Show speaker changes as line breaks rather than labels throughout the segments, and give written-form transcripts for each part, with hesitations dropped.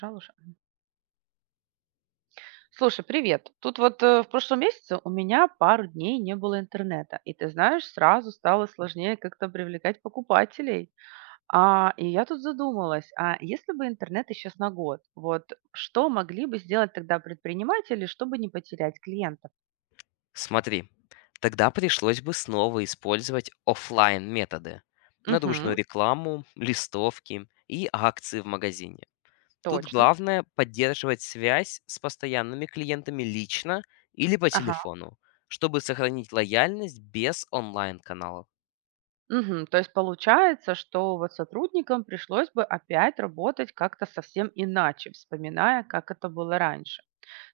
Сразу же. Слушай, привет. Тут вот в прошлом месяце у меня пару дней не было интернета, и, ты знаешь, сразу стало сложнее как-то привлекать покупателей. А, и я тут задумалась, а если бы интернет исчез на год, вот что могли бы сделать тогда предприниматели, чтобы не потерять клиентов?
Смотри, тогда пришлось бы снова использовать оффлайн методы
Угу,
наружную рекламу, листовки и акции в магазине. Тут
точно.
главное поддерживать связь с постоянными клиентами лично или по
Ага.
телефону, чтобы сохранить лояльность без онлайн-каналов.
Мгм. То есть получается, что вот сотрудникам пришлось бы опять работать как-то совсем иначе, вспоминая, как это было раньше.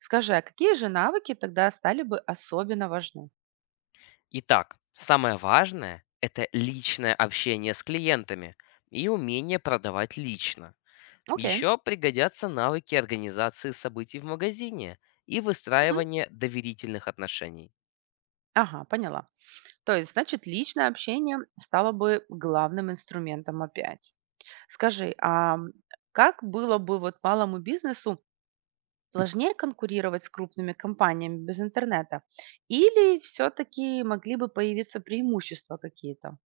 Скажи, а какие же навыки тогда стали бы особенно важны?
Итак, самое важное– это личное общение с клиентами и умение продавать лично.
Окей.
Еще пригодятся навыки организации событий в магазине и
Мгм.
выстраивания доверительных отношений.
Ага, поняла. То есть, значит, личное общение стало бы главным инструментом опять. Скажи, как было бы вот малому бизнесу сложнее конкурировать с крупными компаниями без интернета? Или все-таки могли бы появиться преимущества какие-то?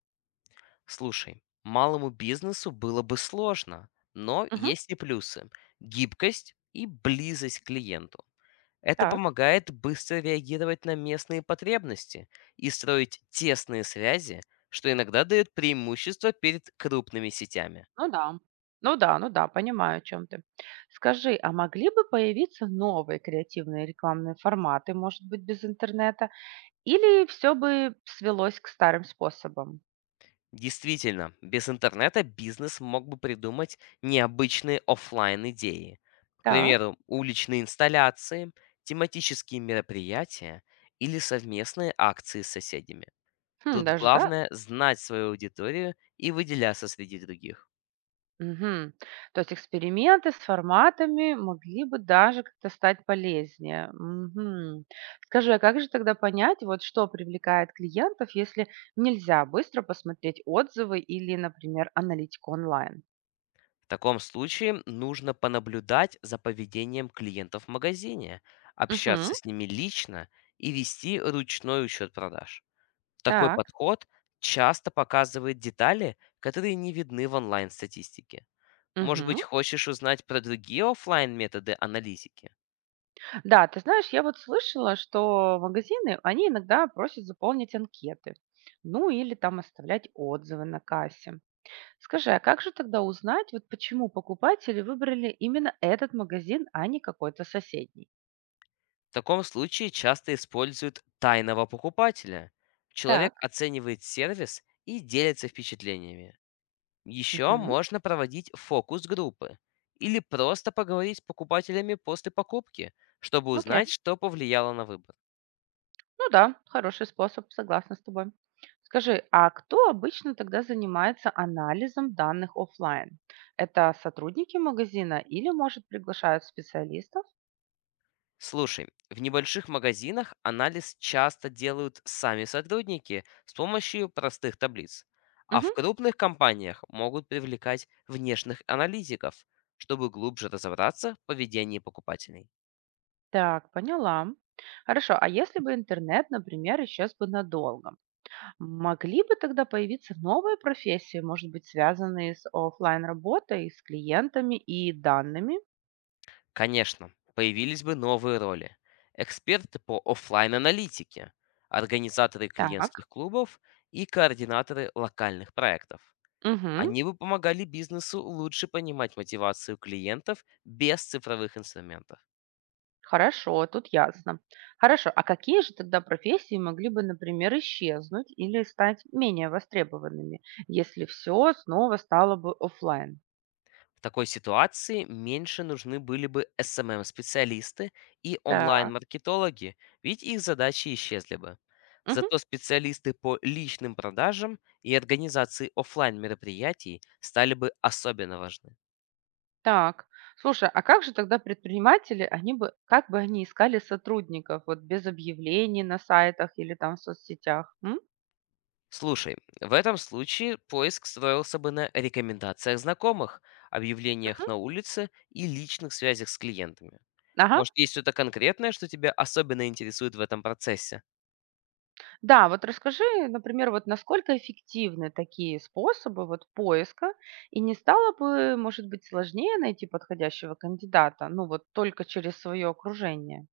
Слушай, малому бизнесу было бы сложно, но есть и плюсы. Гибкость и близость к клиенту. Это
Так,
помогает быстро реагировать на местные потребности и строить тесные связи, что иногда дает преимущество перед крупными сетями.
ну да. Ну да, ну да, понимаю, о чем ты. Скажи, а могли бы появиться новые креативные рекламные форматы, может быть, без интернета? Или все бы свелось к старым способам?
Действительно, без интернета бизнес мог бы придумать необычные оффлайн идеи. К
Так,
примеру, уличные инсталляции, тематические мероприятия или совместные акции с соседями.
хм,
Тут
даже так?
главное знать свою аудиторию и выделяться среди других.
Мгм. То есть эксперименты с форматами могли бы даже как-то стать полезнее. Мгм. Скажи, а как же тогда понять, вот что привлекает клиентов, если нельзя быстро посмотреть отзывы или, например, аналитику онлайн?
В таком случае нужно понаблюдать за поведением клиентов в магазине,
Мгм.
общаться с ними лично и вести ручной учет продаж. Такой
Так.
подход часто показывает детали, которые не видны в онлайн-статистике. Может
Мгм.
быть, хочешь узнать про другие оффлайн методы аналитики?
Да, ты знаешь, я вот слышала, что магазины, они иногда просят заполнить анкеты. Ну или там оставлять отзывы на кассе. Скажи, а как же тогда узнать, вот почему покупатели выбрали именно этот магазин, а не какой-то соседний?
В таком случае часто используют тайного покупателя. Человек
Так.
оценивает сервис и делится впечатлениями. Еще
Мгм.
можно проводить фокус-группы или просто поговорить с покупателями после покупки, чтобы
Окей.
узнать, что повлияло на выбор.
Ну да, хороший способ, согласна с тобой. Скажи, а кто обычно тогда занимается анализом данных оффлайн? Это сотрудники магазина или, может, приглашают специалистов?
Слушай, в небольших магазинах анализ часто делают сами сотрудники с помощью простых таблиц, а
Мгм.
в крупных компаниях могут привлекать внешних аналитиков, чтобы глубже разобраться в поведении покупателей.
Так, поняла. Хорошо, а если бы интернет, например, исчез бы надолго, могли бы тогда появиться новые профессии, может быть, связанные с оффлайн работой с клиентами и данными?
Конечно, появились бы новые роли. Эксперты по оффлайн аналитике организаторы
Так,
клиентских клубов и координаторы локальных проектов.
мгм,
Они бы помогали бизнесу лучше понимать мотивацию клиентов без цифровых инструментов.
хорошо, тут ясно. Хорошо, а какие же тогда профессии могли бы, например, исчезнуть или стать менее востребованными, если все снова стало бы оффлайн?
В такой ситуации меньше нужны были бы SMM-специалисты и
Так,
онлайн-маркетологи, ведь их задачи исчезли бы.
мгм.
Зато специалисты по личным продажам и организации оффлайн мероприятий стали бы особенно важны.
Так. Слушай, а как же тогда предприниматели, они бы, как бы они искали сотрудников вот без объявлений на сайтах или там в соцсетях? М?
Слушай, в этом случае поиск строился бы на рекомендациях знакомых,
Мгм.
объявлениях на улице и личных связях с клиентами.
Ага.
Может, есть что-то конкретное, что тебя особенно интересует в этом процессе?
Да, вот расскажи, например, вот насколько эффективны такие способы вот поиска, и не стало бы, может быть, сложнее найти подходящего кандидата, ну вот только через свое окружение?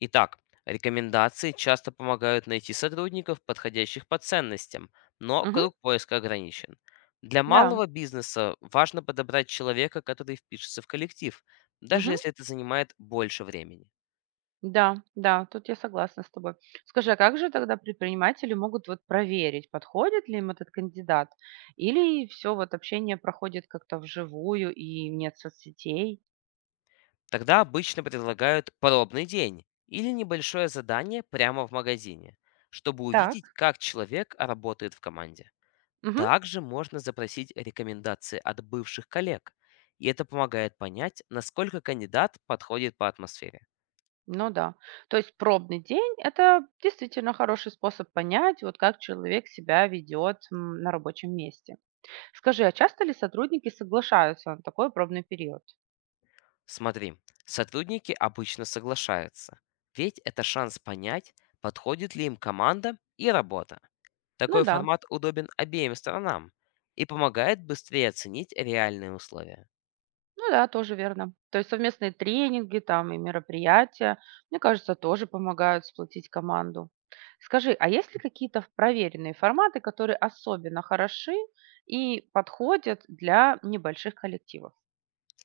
Итак, рекомендации часто помогают найти сотрудников, подходящих по ценностям, но
Мгм.
круг поиска ограничен. Для
Да.
малого бизнеса важно подобрать человека, который впишется в коллектив, даже
Мгм.
если это занимает больше времени.
Да, да, тут я согласна с тобой. Скажи, а как же тогда предприниматели могут вот проверить, подходит ли им этот кандидат, или все вот общение проходит как-то вживую и нет соцсетей?
Тогда обычно предлагают пробный день или небольшое задание прямо в магазине, чтобы
Так,
увидеть, как человек работает в команде.
мгм,
Также можно запросить рекомендации от бывших коллег, и это помогает понять, насколько кандидат подходит по атмосфере.
ну да. То есть пробный день– это действительно хороший способ понять, вот как человек себя ведет на рабочем месте. Скажи, а часто ли сотрудники соглашаются на такой пробный период?
Смотри, сотрудники обычно соглашаются, ведь это шанс понять, подходит ли им команда и работа.
Ну
Такой
да.
формат удобен обеим сторонам и помогает быстрее оценить реальные условия.
Ну да, тоже верно. То есть совместные тренинги там и мероприятия, мне кажется, тоже помогают сплотить команду. Скажи, а есть ли какие-то проверенные форматы, которые особенно хороши и подходят для небольших коллективов?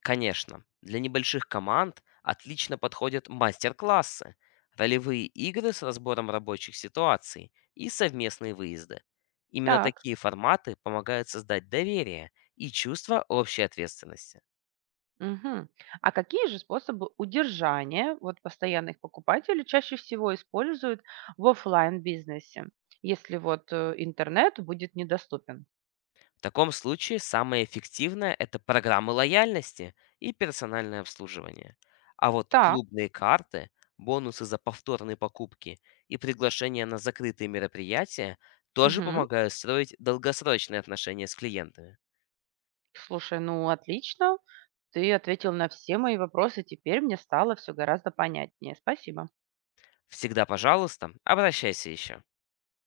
Конечно, для небольших команд отлично подходят мастер-классы, ролевые игры с разбором рабочих ситуаций и совместные выезды. Именно
Так,
такие форматы помогают создать доверие и чувство общей ответственности.
мгм. А какие же способы удержания вот постоянных покупателей чаще всего используют в оффлайн бизнесе, если вот интернет будет недоступен?
В таком случае самое эффективное– это программы лояльности и персональное обслуживание. А вот
Так.
клубные карты, бонусы за повторные покупки и приглашения на закрытые мероприятия тоже
Мгм.
помогают строить долгосрочные отношения с клиентами.
Слушай, ну отлично. Ты ответил на все мои вопросы. Теперь мне стало все гораздо понятнее. Спасибо.
Всегда, пожалуйста, обращайся еще.